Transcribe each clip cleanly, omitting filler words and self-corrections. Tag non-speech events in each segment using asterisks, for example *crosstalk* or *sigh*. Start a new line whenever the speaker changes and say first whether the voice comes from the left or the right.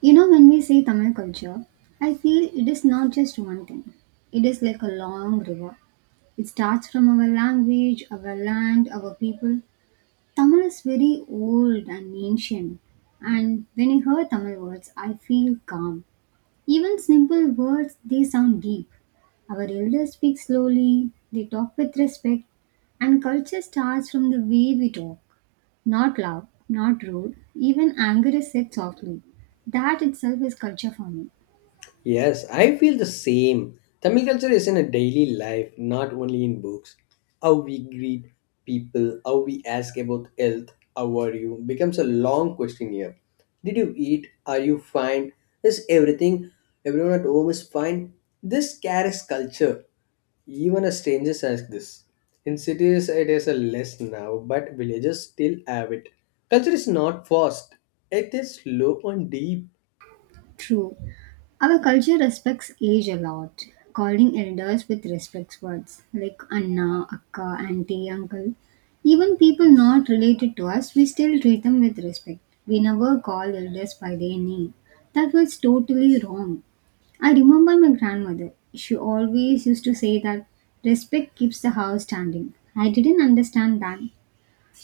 right: You know, when we say Tamil culture, I feel it is not just one thing. It is like a long river. It starts from our language, our land, our people. Tamil is very old and ancient. And when I hear Tamil words, I feel calm. Even simple words, they sound deep. Our elders speak slowly, they talk with respect, and culture starts from the way we talk. Not loud, not rude, even anger is said softly. That itself is culture for me.
left: Yes, I feel the same. Tamil culture is in a daily life, not only in books. How we greet people, how we ask about health, how are you, becomes a long question here. Did you eat? Are you fine? Is everything, everyone at home is fine? This carries culture. Even a stranger says this. In cities, it is a less now, but villages still have it. Culture is not fast; it is slow and deep.
right: True. Our culture respects age a lot, calling elders with respect words like Anna, Akka, Auntie, Uncle. Even people not related to us, we still treat them with respect. We never call elders by their name. That was totally wrong. I remember my grandmother. She always used to say that respect keeps the house standing. I didn't understand that.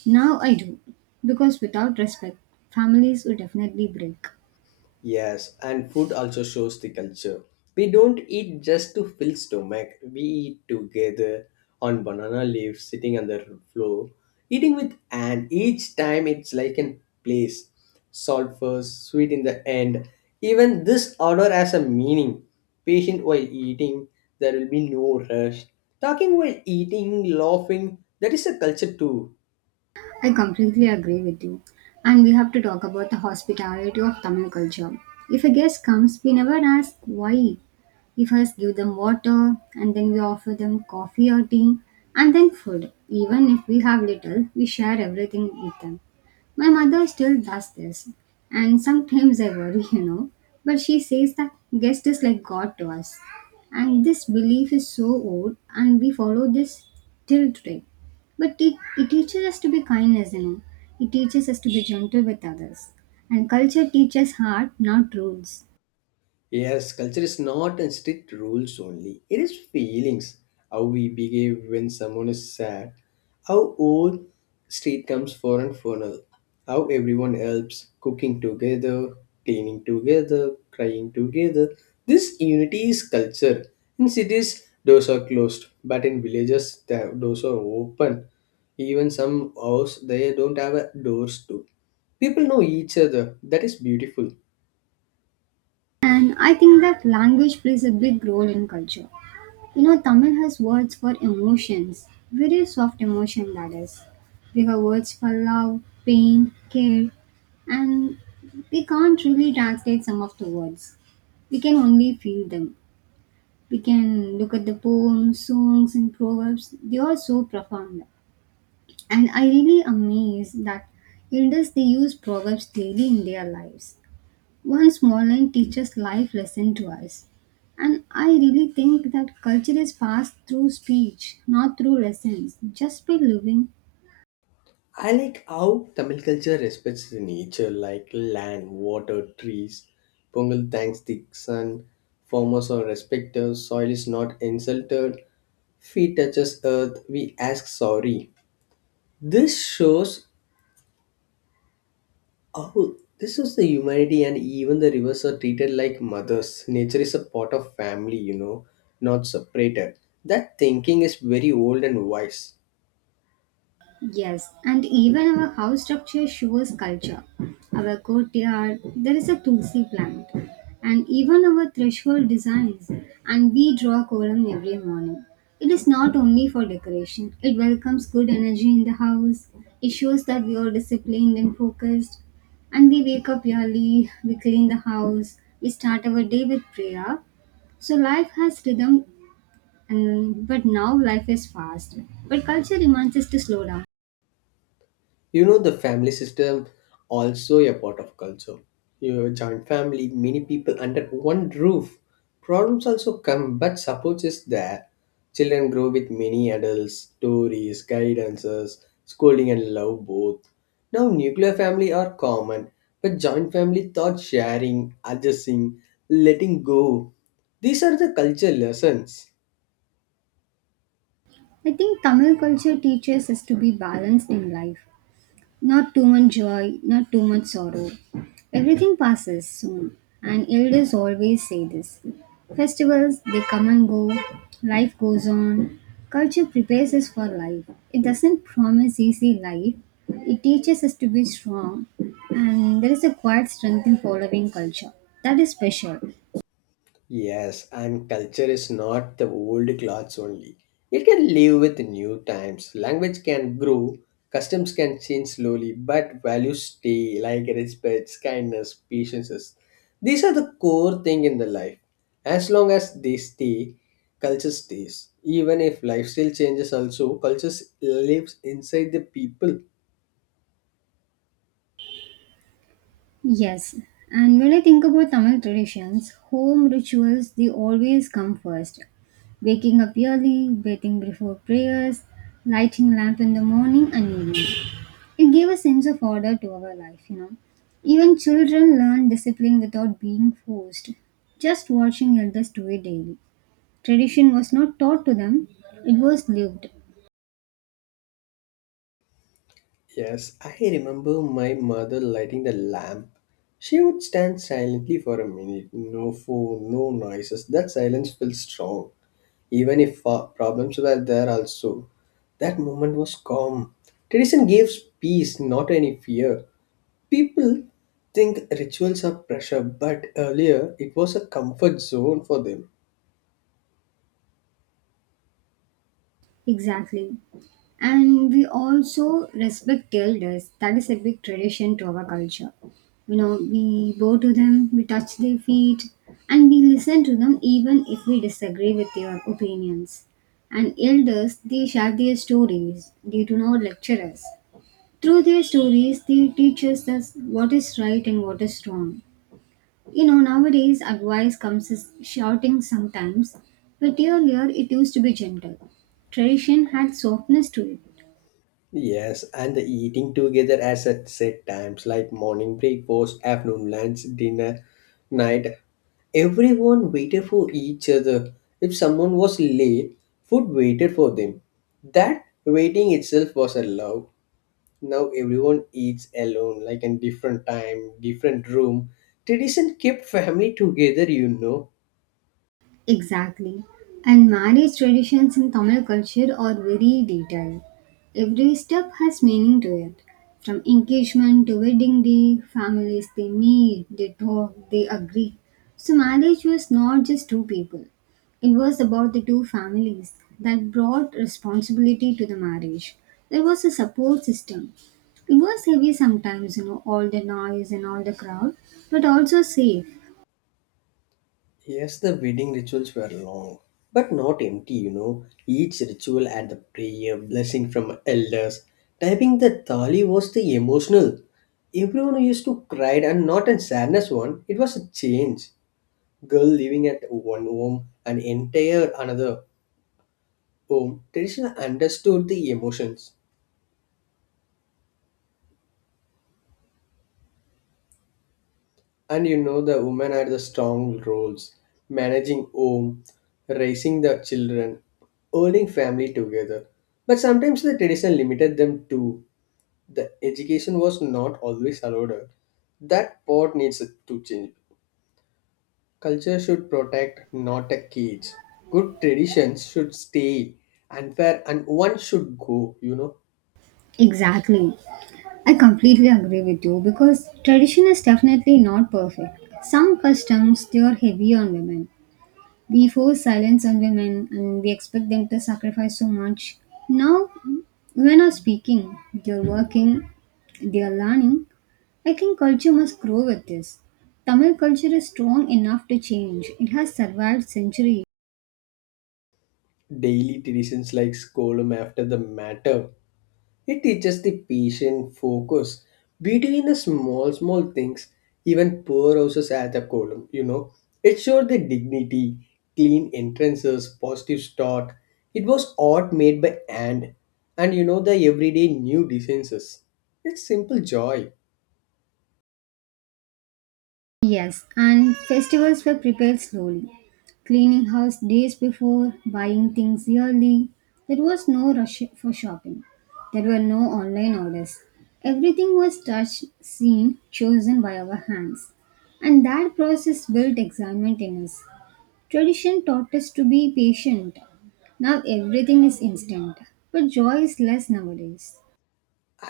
right: Now I do. Because without respect, families will definitely break.
left: Yes, and food also shows the culture. We don't eat just to fill stomach. We eat together on banana leaves, sitting on the floor, eating with and each time it's like an place. Salt first, sweet in the end. Even this order has a meaning. Patient while eating, there will be no rush. Talking while eating, laughing, that is a culture too.
right: I completely agree with you. And we have to talk about the hospitality of Tamil culture. If a guest comes, we never ask why. We first give them water, and then we offer them coffee or tea, and then food. Even if we have little, we share everything with them. My mother still does this, and sometimes I worry, *laughs* . But she says that guest is like God to us, and this belief is so old, and we follow this till today, but it teaches us to be kindness. It teaches us to be gentle with others, and culture teaches heart, not rules.
left: Yes, culture is not in strict rules only. It is feelings, how we behave when someone is sad, how old street comes for and funeral. How everyone helps, cooking together, cleaning together, crying together. This unity is culture. In cities, doors are closed, but in villages, the doors are open. Even some house, they don't have a doors too. People know each other. That is beautiful.
right: And I think that language plays a big role in culture. You know, Tamil has words for emotions, very soft emotion. That is, we have words for love, pain, care, and we can't really translate some of the words. We can only feel them. We can look at the poems, songs, and proverbs. They are so profound. And I really amazed that elders they use proverbs daily in their lives. One small line teaches life lesson to us. And I really think that culture is passed through speech, not through lessons. Just by living.
left: I like how Tamil culture respects the nature like land, water, trees. Pongal thanks the sun. Farmers are respected. Soil is not insulted. Feet touches earth. We ask sorry. This shows how this is the humanity and even the rivers are treated like mothers. Nature is a part of family, you know, not separated. That thinking is very old and wise.
right: Yes, and even our house structure shows culture. Our courtyard, there is a tulsi plant, and even our threshold designs, and we draw column every morning. It is not only for decoration, it welcomes good energy in the house, it shows that we are disciplined and focused, and we wake up early, we clean the house, we start our day with prayer. So life has rhythm, but now life is fast. But culture reminds us to slow down.
left: You know, the family system also a part of culture. You have a joint family, many people under one roof. Problems also come, but support is there. Children grow with many adults, stories, guidances, scolding, and love both. Now, nuclear family are common, but joint family taught sharing, adjusting, letting go. These are the culture lessons.
right: I think Tamil culture teaches us to be balanced in life. Not too much joy, not too much sorrow. Everything passes soon, and elders always say this. Festivals, they come and go, life goes on. Culture prepares us for life. It doesn't promise easy life, it teaches us to be strong, and there is a quiet strength in following culture. That is special.
left: Yes, and culture is not the old clothes only. It can live with new times. Language can grow, customs can change slowly, but values stay like respect, kindness, patience. These are the core thing in the life. As long as they stay, culture stays. Even if lifestyle changes also, culture lives inside the people.
right: Yes, and when I think about Tamil traditions, home rituals they always come first. Waking up early, bathing before prayers, lighting lamp in the morning and evening. It gave a sense of order to our life. Even children learn discipline without being forced, just watching elders do it daily. Tradition was not taught to them, it was lived.
left: Yes, I remember my mother lighting the lamp. She would stand silently for a minute. No phone, no noises. That silence felt strong, even if problems were there also. That moment was calm. Tradition gives peace, not any fear. People think rituals are pressure, but earlier it was a comfort zone for them.
right: Exactly. And we also respect elders. That is a big tradition to our culture. You know, we bow to them, we touch their feet, and we listen to them even if we disagree with their opinions. And elders they share their stories, they do not lecture us. Through their stories they teach us that what is right and what is wrong. You know, nowadays advice comes as shouting sometimes, but earlier it used to be gentle. Tradition had softness to it.
left: Yes, and the eating together as at set times like morning breakfast, afternoon lunch, dinner, night. Everyone waited for each other. If someone was late, food waited for them. That waiting itself was a love. Now everyone eats alone, like in different time, different room. Tradition kept family together, you know.
right: Exactly. And marriage traditions in Tamil culture are very detailed. Every step has meaning to it. From engagement to wedding day, families they meet, they talk, they agree. So marriage was not just two people. It was about the two families that brought responsibility to the marriage. There was a support system. It was heavy sometimes, all the noise and all the crowd, but also safe.
left: Yes, the wedding rituals were long, but not empty, you know. Each ritual had the prayer, blessing from elders. Typing the thali was the emotional. Everyone used to cry and not in sadness one. It was a change. Girl living at one home and entire another home. Tradition understood the emotions. And you know the women had the strong roles, managing home, raising the children, holding family together. But sometimes the tradition limited them too. The education was not always allowed. That part needs to change. Culture should protect, not a cage. Good traditions should stay. Unfair and one should go, you know.
right: Exactly. I completely agree with you because tradition is definitely not perfect. Some customs they are heavy on women. We force silence on women and we expect them to sacrifice so much. Now women are speaking, they're working, they are learning. I think culture must grow with this. Tamil culture is strong enough to change. It has survived centuries.
left: Daily traditions like scolum after the matter. It teaches the patient focus between the small, small things, even poor houses at a column, you know. It showed the dignity, clean entrances, positive start. It was art made by hand, and you know the everyday new defenses. It's simple joy.
right: Yes, and festivals were prepared slowly. Cleaning house days before, buying things yearly. There was no rush for shopping. There were no online orders. Everything was touched, seen, chosen by our hands. And that process built excitement in us. Tradition taught us to be patient. Now everything is instant, but joy is less nowadays.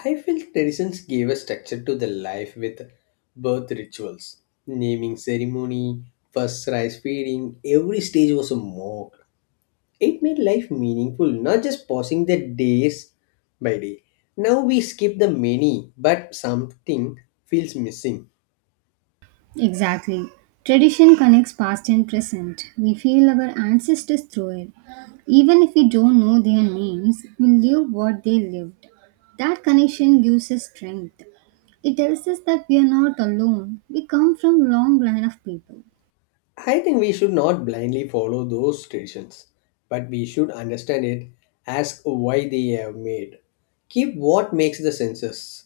left: I feel traditions gave a structure to the life with birth rituals, naming ceremony, first rice feeding. Every stage was a mock. It made life meaningful, not just passing the days by day. Now we skip the many, but something feels missing.
right: Exactly. Tradition connects past and present. We feel our ancestors through it. Even if we don't know their names, we live what they lived. That connection gives us strength. It tells us that we are not alone. We come from a long line of people.
left: I think we should not blindly follow those traditions, but we should understand it, ask why they are made. Keep what makes the senses,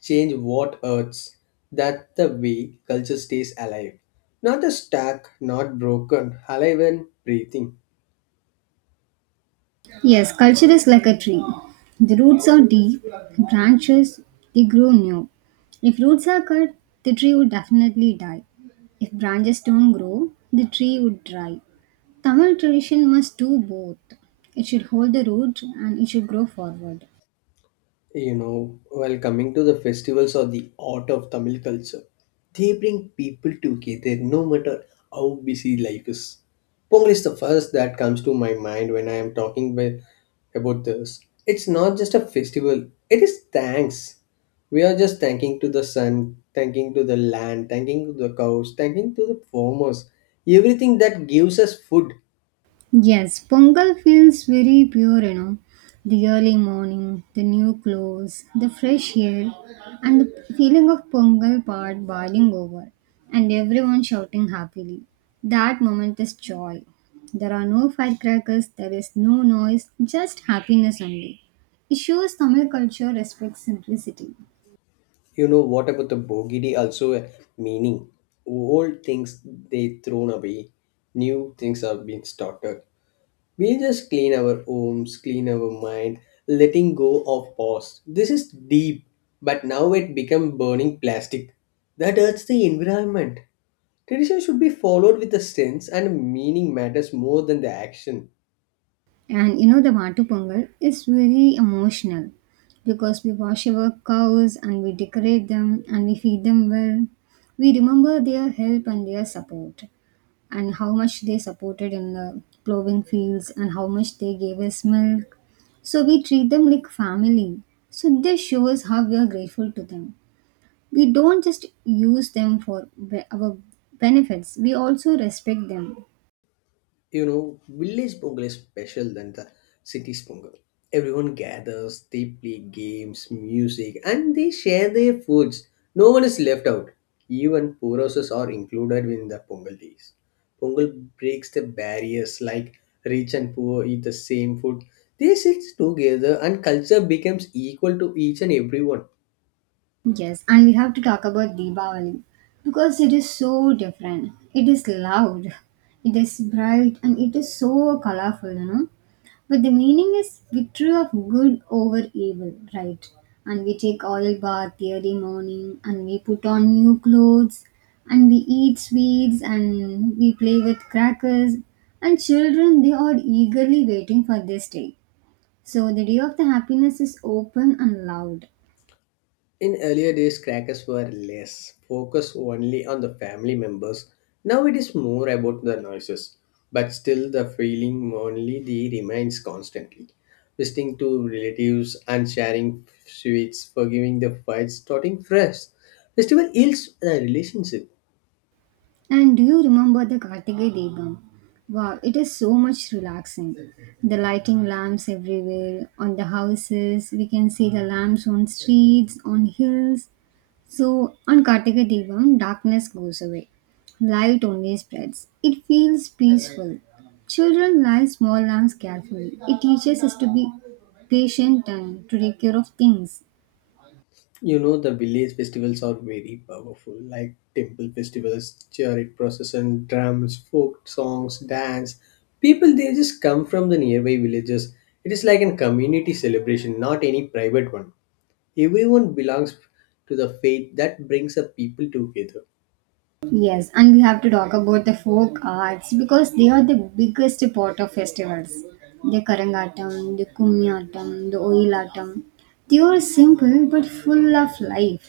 left: change what hurts. That the way culture stays alive. Not a stack, not broken, alive and breathing.
right: Yes, culture is like a tree. The roots are deep, branches, they grow new. If roots are cut, the tree would definitely die. If branches don't grow, the tree would dry. Tamil tradition must do both. It should hold the root and it should grow forward.
left: You know, while coming to the festivals or the art of Tamil culture, they bring people together no matter how busy life is. Pongal is the first that comes to my mind when I am talking with, about this. It's not just a festival, it is thanks. We are just thanking to the sun, thanking to the land, thanking to the cows, thanking to the farmers, everything that gives us food.
right: Yes, Pongal feels very pure. The early morning, the new clothes, the fresh air, and the feeling of Pongal pot boiling over, and everyone shouting happily. That moment is joy. There are no firecrackers, there is no noise, just happiness only. It shows Tamil culture respects simplicity.
left: You know what about the bogey? Also, a meaning. Old things they thrown away, new things are being started. We just clean our homes, clean our mind, letting go of past. This is deep, but now it become burning plastic. That hurts the environment. Tradition should be followed with a sense, and meaning matters more than the action.
right: And you know, the Vatu Pongal is very emotional because we wash our cows and we decorate them and we feed them well. We remember their help and their support, and how much they supported in the plowing fields, and how much they gave us milk. So we treat them like family. So this shows how we are grateful to them. We don't just use them for our benefits, we also respect them.
left: You know, village Pongal is special than the city's Pongal. Everyone gathers, they play games, music, and they share their foods. No one is left out. Even poor houses are included in the Pongal days. Pongal breaks the barriers like rich and poor eat the same food. They sit together and culture becomes equal to each and everyone.
right: Yes, and we have to talk about Deepavali because it is so different. It is loud, it is bright, and it is so colorful. But the meaning is victory of good over evil, right? And we take oil bath every morning, and we put on new clothes, and we eat sweets, and we play with crackers. And children, they are eagerly waiting for this day. So the day of the happiness is open and loud.
left: In earlier days, crackers were less focused only on the family members. Now it is more about the noises, but still the feeling only the remains constantly. Visiting to relatives and sharing sweets, forgiving the fights, starting fresh. Festival heals the relationship.
right: And do you remember the Kartige Debam? Wow, it is so much relaxing. The lighting lamps everywhere, on the houses, we can see the lamps on streets, on hills. So on Kartige Debam, darkness goes away. Light only spreads. It feels peaceful. Children light small lamps carefully. It teaches us to be patient and to take care of things.
left: You know, the village festivals are very powerful, like temple festivals, chariot procession, drums, folk songs, dance. People, they just come from the nearby villages. It is like a community celebration, not any private one. Everyone belongs to the faith that brings the people together.
right: Yes, and we have to talk about the folk arts because they are the biggest part of festivals. The Karangatam, the Kummiyatam, the Oyilatam. They are simple but full of life.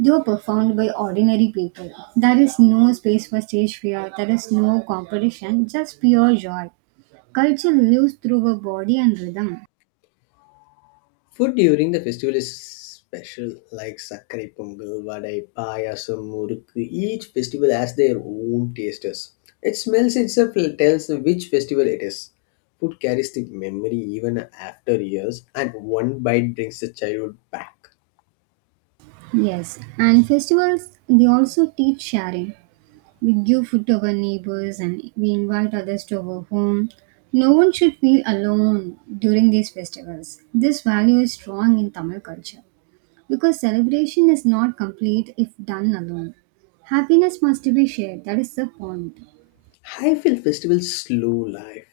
right: They are performed by ordinary people. There is no space for stage fear, there is no competition, just pure joy. Culture lives through our body and rhythm.
left: Food during the festival is special, like Sakkari Pongal, Vadai, Payasam, Murukku. Each festival has their own tasters. Its smells itself tells which festival it is. Food carries the memory even after years, and one bite brings the childhood back.
right: Yes, and festivals they also teach sharing. We give food to our neighbors and we invite others to our home. No one should feel alone during these festivals. This value is strong in Tamil culture because celebration is not complete if done alone. Happiness must be shared, that is the point.
left: I feel festivals slow life.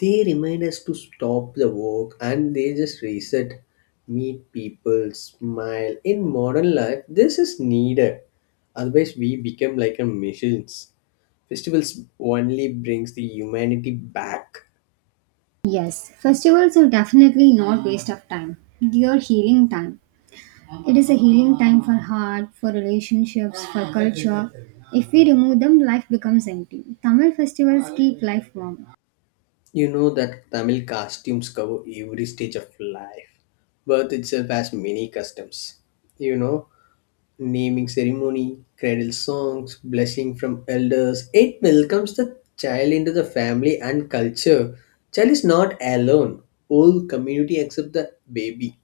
left: They remind us to stop the work and they just reset, meet people, smile. In modern life, this is needed. Otherwise, we become like a machines. Festivals only brings the humanity back.
right: Yes, festivals are definitely not waste of time. They are healing time. It is a healing time for heart, for relationships, for culture. If we remove them, life becomes empty. Tamil festivals keep life warm.
left: You know that Tamil costumes cover every stage of life. Birth itself has many customs. You know, naming ceremony, cradle songs, blessing from elders. It welcomes the child into the family and culture. Child is not alone. Whole community accept the baby.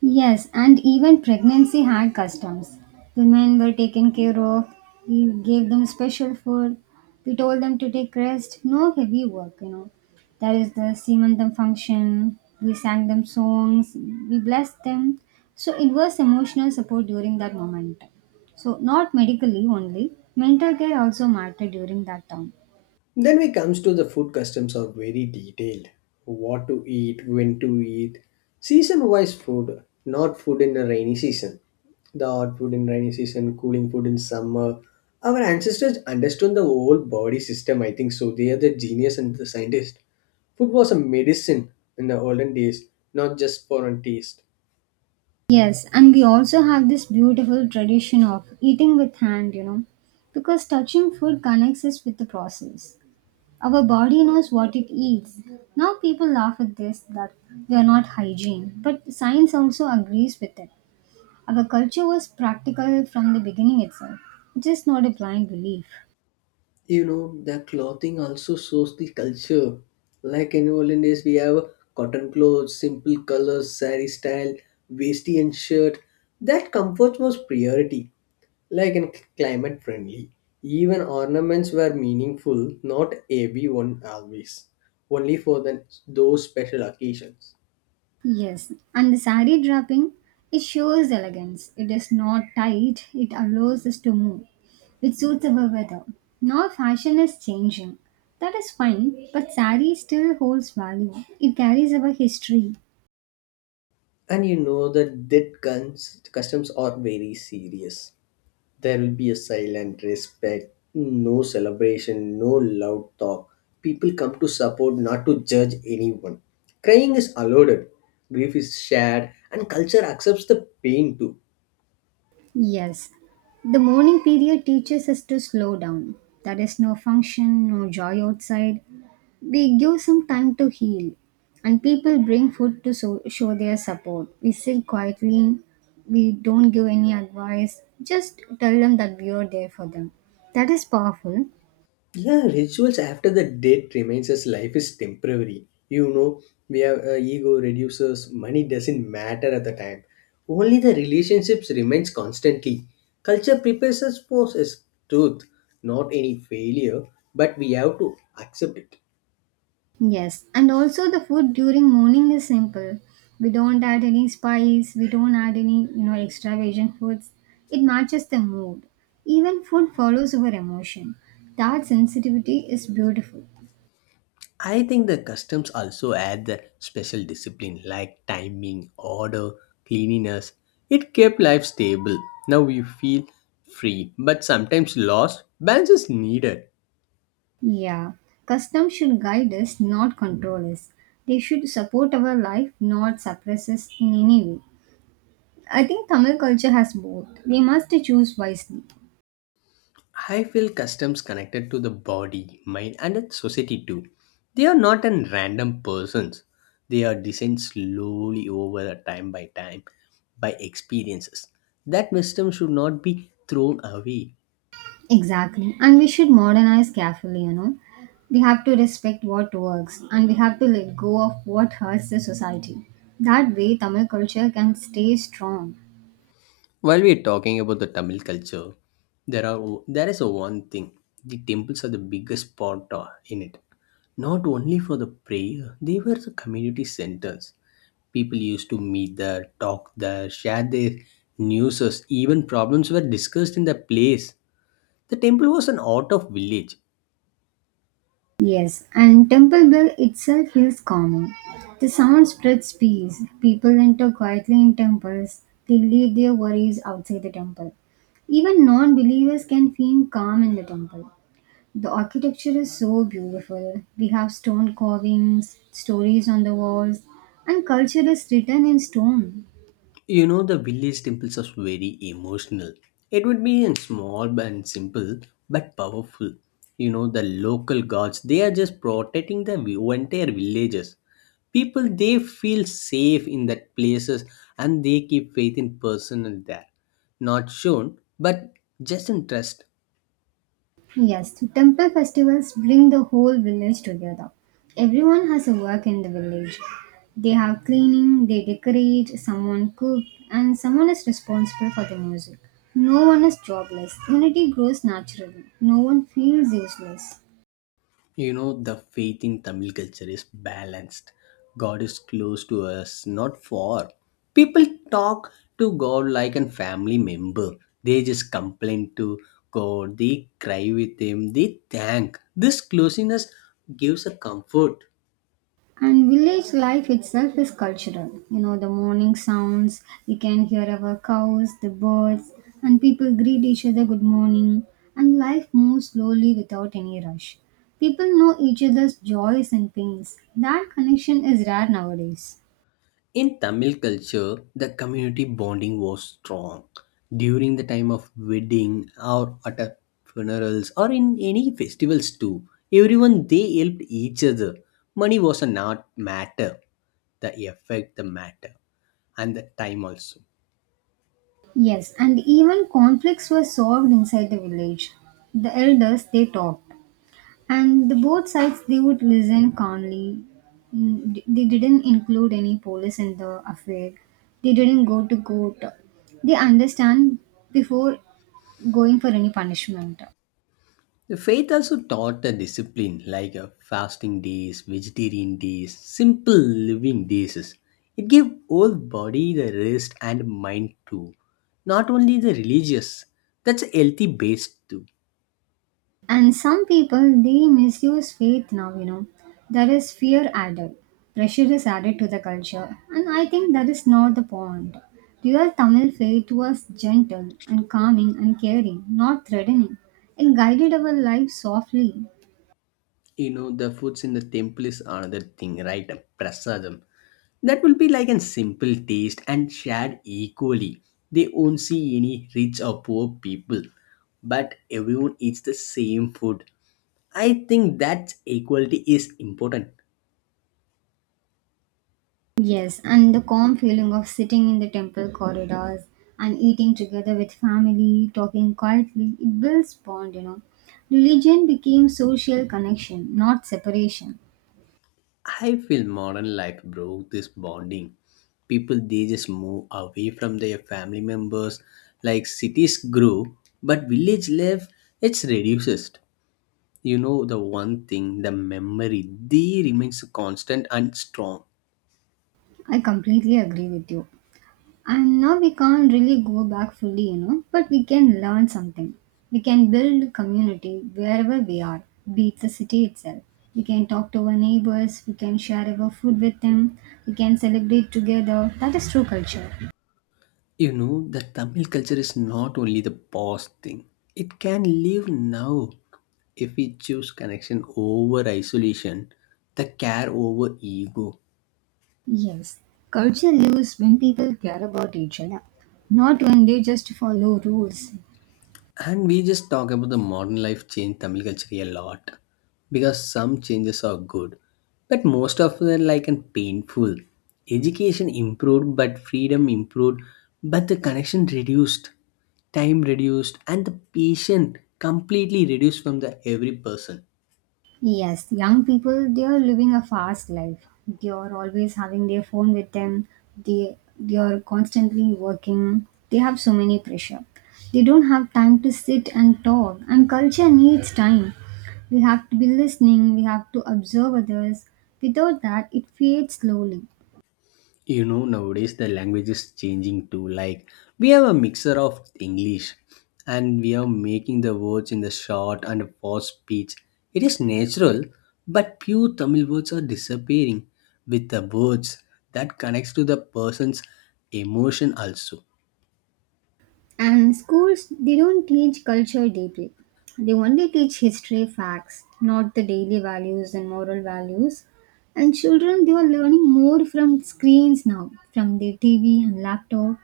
right: Yes, and even pregnancy had customs. Women were taken care of, we gave them special food, we told them to take rest, no heavy work. That is the Simantam function, we sang them songs, we blessed them. So it was emotional support during that moment. So, not medically only, mental care also mattered during that time.
left: Then we comes to the food customs are very detailed. What to eat, when to eat, season-wise food, not food in the rainy season. The hot food in rainy season, cooling food in summer. Our ancestors understood the whole body system, I think so. They are the genius and the scientist. Food was a medicine in the olden days, not just for a taste.
right: Yes, and we also have this beautiful tradition of eating with hand, because touching food connects us with the process. Our body knows what it eats. Now people laugh at this that they are not hygiene, but science also agrees with it. Our culture was practical from the beginning itself. It is not a blind belief.
left: You know the clothing also shows the culture like in olden days we have cotton clothes simple colors sari style vesti and shirt that comfort was priority like in climate friendly even ornaments were meaningful not everyone always only for the, those special occasions.
right: Yes, and the sari draping, it shows elegance. It is not tight, it allows us to move, which suits our weather. Now fashion is changing. That is fine, but sari still holds value. It carries our history.
left: And you know that guns customs are very serious. There will be a silent respect, no celebration, no loud talk. People come to support, not to judge anyone. Crying is allowed, grief is shared, and culture accepts the pain too.
right: Yes, the morning period teaches us to slow down. There is no function, no joy outside. We give some time to heal, and people bring food to show their support. We sit quietly, we don't give any advice, just tell them that we are there for them. That is powerful.
left: Yeah, rituals after the death reminds us life is temporary. You know, we have ego reduces, money doesn't matter at the time. Only the relationships remains constantly. Culture prepares us for its truth, not any failure, but we have to accept it.
right: Yes, and also the food during morning is simple. We don't add any spice, we don't add any, extravagant foods. It matches the mood. Even food follows our emotion. That sensitivity is beautiful.
left: I think the customs also add the special discipline like timing, order, cleanliness. It kept life stable. Now we feel free, but sometimes lost. Balance is needed.
right: Yeah, customs should guide us, not control us. They should support our life, not suppress us in any way. I think Tamil culture has both. We must choose wisely.
left: I feel customs connected to the body, mind, and the society too. They are not an random persons. They are designed slowly over a time by time, by experiences. That wisdom should not be thrown away.
right: Exactly. And we should modernize carefully, you know. We have to respect what works and we have to let go of what hurts the society. That way, Tamil culture can stay strong.
left: While we're talking about the Tamil culture, there are there is a one thing. The temples are the biggest part in it. Not only for the prayer, they were the community centers. People used to meet there, talk there, share their news, even problems were discussed in the place. The temple was an art of village.
right: Yes, and Temple Bell itself feels calming. The sound spreads peace. People enter quietly in temples, they leave their worries outside the temple. Even non believers can feel calm in the temple. The architecture is so beautiful. We have stone carvings, stories on the walls, and culture is written in stone.
left: You know, the village temples are very emotional. It would be in small and simple, but powerful. You know, the local gods, they are just protecting the entire villages. People, they feel safe in that places and they keep faith in personal there. Not shown, but just in trust.
right: Yes, the temple festivals bring the whole village together. Everyone has a work in the village. They have cleaning, they decorate, someone cooks, and someone is responsible for the music. No one is jobless. Unity grows naturally. No one feels useless.
left: You know, the faith in Tamil culture is balanced. God is close to us, not far. People talk to God like a family member. They just complain to God, they cry with Him, they thank. This closeness gives a comfort.
right: And village life itself is cultural. You know, the morning sounds, we can hear our cows, the birds, and people greet each other good morning, and life moves slowly without any rush. People know each other's joys and pains. That connection is rare nowadays.
left: In Tamil culture, the community bonding was strong during the time of wedding or at a funerals or in any festivals too. Everyone they helped each other. Money was a not matter. The effect the matter and the time also.
right: Yes, and even conflicts were solved inside the village. The elders, they talk. And the both sides they would listen calmly. Mm, they didn't include any police in the affair. They didn't go to court. They understand before going for any punishment.
left: The faith also taught a discipline like a fasting days, vegetarian days, simple living days. It gave whole body the rest and mind too. Not only the religious, that's healthy based too.
right: And some people they misuse faith now, you know. There is fear added. Pressure is added to the culture. And I think that is not the point. Real Tamil faith was gentle and calming and caring, not threatening. It guided our lives softly.
left: You know the foods in the temple is another thing, right? Prasadam, that will be like a simple taste and shared equally. They won't see any rich or poor people, but everyone eats the same food. I think that equality is important.
right: Yes, and the calm feeling of sitting in the temple corridors and eating together with family, talking quietly, it builds bond. Religion became social connection, not separation.
left: I feel modern life broke this bonding. People they just move away from their family members, like cities grow but village life, it's reduces. You know, the one thing, the memory, they remains constant and strong.
right: I completely agree with you. And now we can't really go back fully, you know, but we can learn something. We can build community wherever we are, be it the city itself. We can talk to our neighbors, we can share our food with them, we can celebrate together. That is true culture.
left: You know, the Tamil culture is not only the past thing, it can live now. If we choose connection over isolation, the care over ego.
right: Yes, culture lives when people care about each other, not when they just follow rules.
left: And we just talk about the modern life change Tamil culture a lot, because some changes are good, but most of them like and painful. Education improved, but freedom improved, but the connection reduced, time reduced, and the patient completely reduced from the every person.
right: Yes, young people, they are living a fast life. They are always having their phone with them. They are constantly working. They have so many pressure. They don't have time to sit and talk. And culture needs time. We have to be listening. We have to observe others. Without that, it fades slowly.
left: You know, nowadays the language is changing too, like we have a mixer of English and we are making the words in the short and fast speech. It is natural, but pure Tamil words are disappearing. With the words that connects to the person's emotion also.
right: And schools, they don't teach culture deeply. They only teach history facts, not the daily values and moral values. And children, they are learning more from screens now, from their TV and laptop.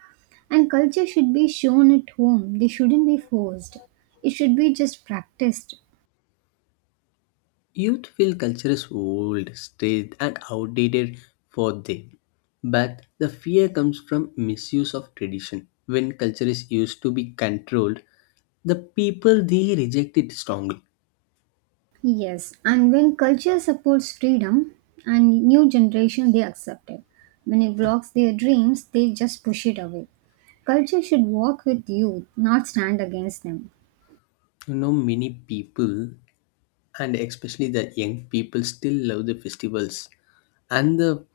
right: And culture should be shown at home, they shouldn't be forced. It should be just practiced.
left: Youth feel culture is old, staged, and outdated for them. But the fear comes from misuse of tradition. When culture is used to be controlled, the people they reject it strongly.
right: Yes, and when culture supports freedom and new generation they accept it. When it blocks their dreams, they just push it away. Culture should walk with youth, not stand against them.
left: You know, many people, and especially the young people, still love the festivals and the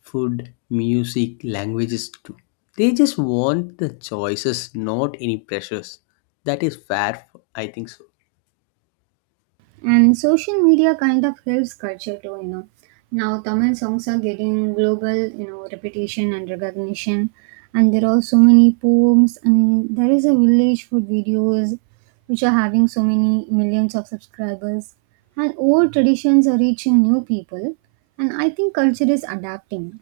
left: food, music, languages too. They just want the choices, not any pressures. That is fair, I think so.
right: And social media kind of helps culture too, you know. Now Tamil songs are getting global, you know, reputation and recognition. And there are so many poems and there is a village food videos which are having so many millions of subscribers. And old traditions are reaching new people. And I think culture is adapting.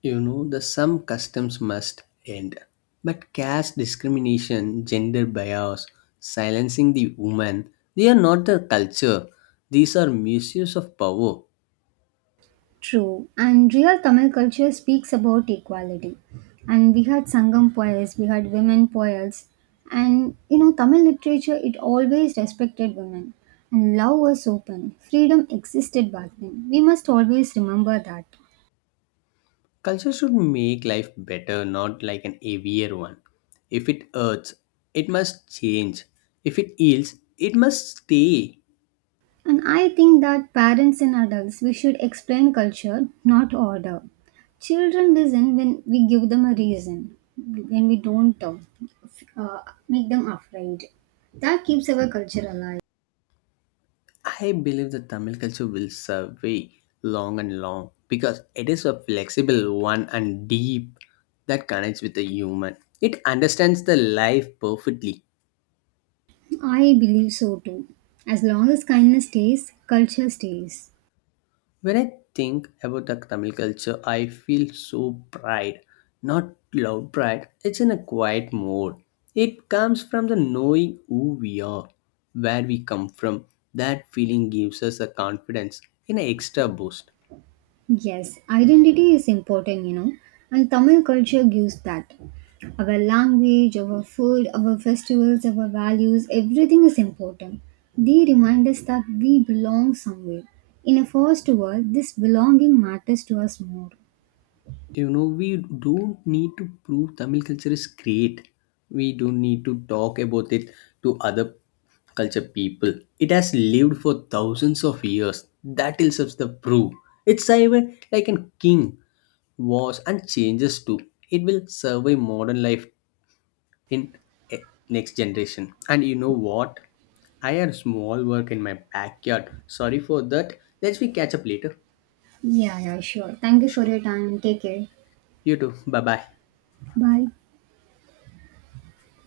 left: You know, the some customs must end. But caste discrimination, gender bias, silencing the woman, they are not the culture. These are misuse of power.
right: True, and real Tamil culture speaks about equality. And we had Sangam poets, we had women poets, and you know, Tamil literature it always respected women, and love was open, freedom existed back then. We must always remember that.
left: Culture should make life better, not like an heavier one. If it hurts, it must change. If it heals, it must stay.
right: And I think that parents and adults we should explain culture, not order. Children listen when we give them a reason, when we don't f- uh, make them afraid. That keeps our culture alive.
left: I believe the Tamil culture will survive long and long, because it is a flexible one and deep that connects with the human. It understands the life perfectly.
right: I believe so too. As long as kindness stays, culture stays.
left: When I think about the Tamil culture, I feel so pride, not loud pride. It's in a quiet mode. It comes from the knowing who we are, where we come from. That feeling gives us a confidence in an extra boost.
right: Yes, identity is important, you know, and Tamil culture gives that. Our language, our food, our festivals, our values, everything is important. They remind us that we belong somewhere. In a first world, this belonging matters to us more.
left: You know, we don't need to prove Tamil culture is great. We don't need to talk about it to other culture people. It has lived for thousands of years. That itself is the proof. It's even like a king was and changes too. It will survive modern life in, eh, next generation. And you know what, I had small work in my backyard. Sorry for that. Let's we catch up later.
right: Yeah, yeah, sure. Thank you for
left: Sure.
right: your time. Take care.
left: You too, bye bye.
right: Bye.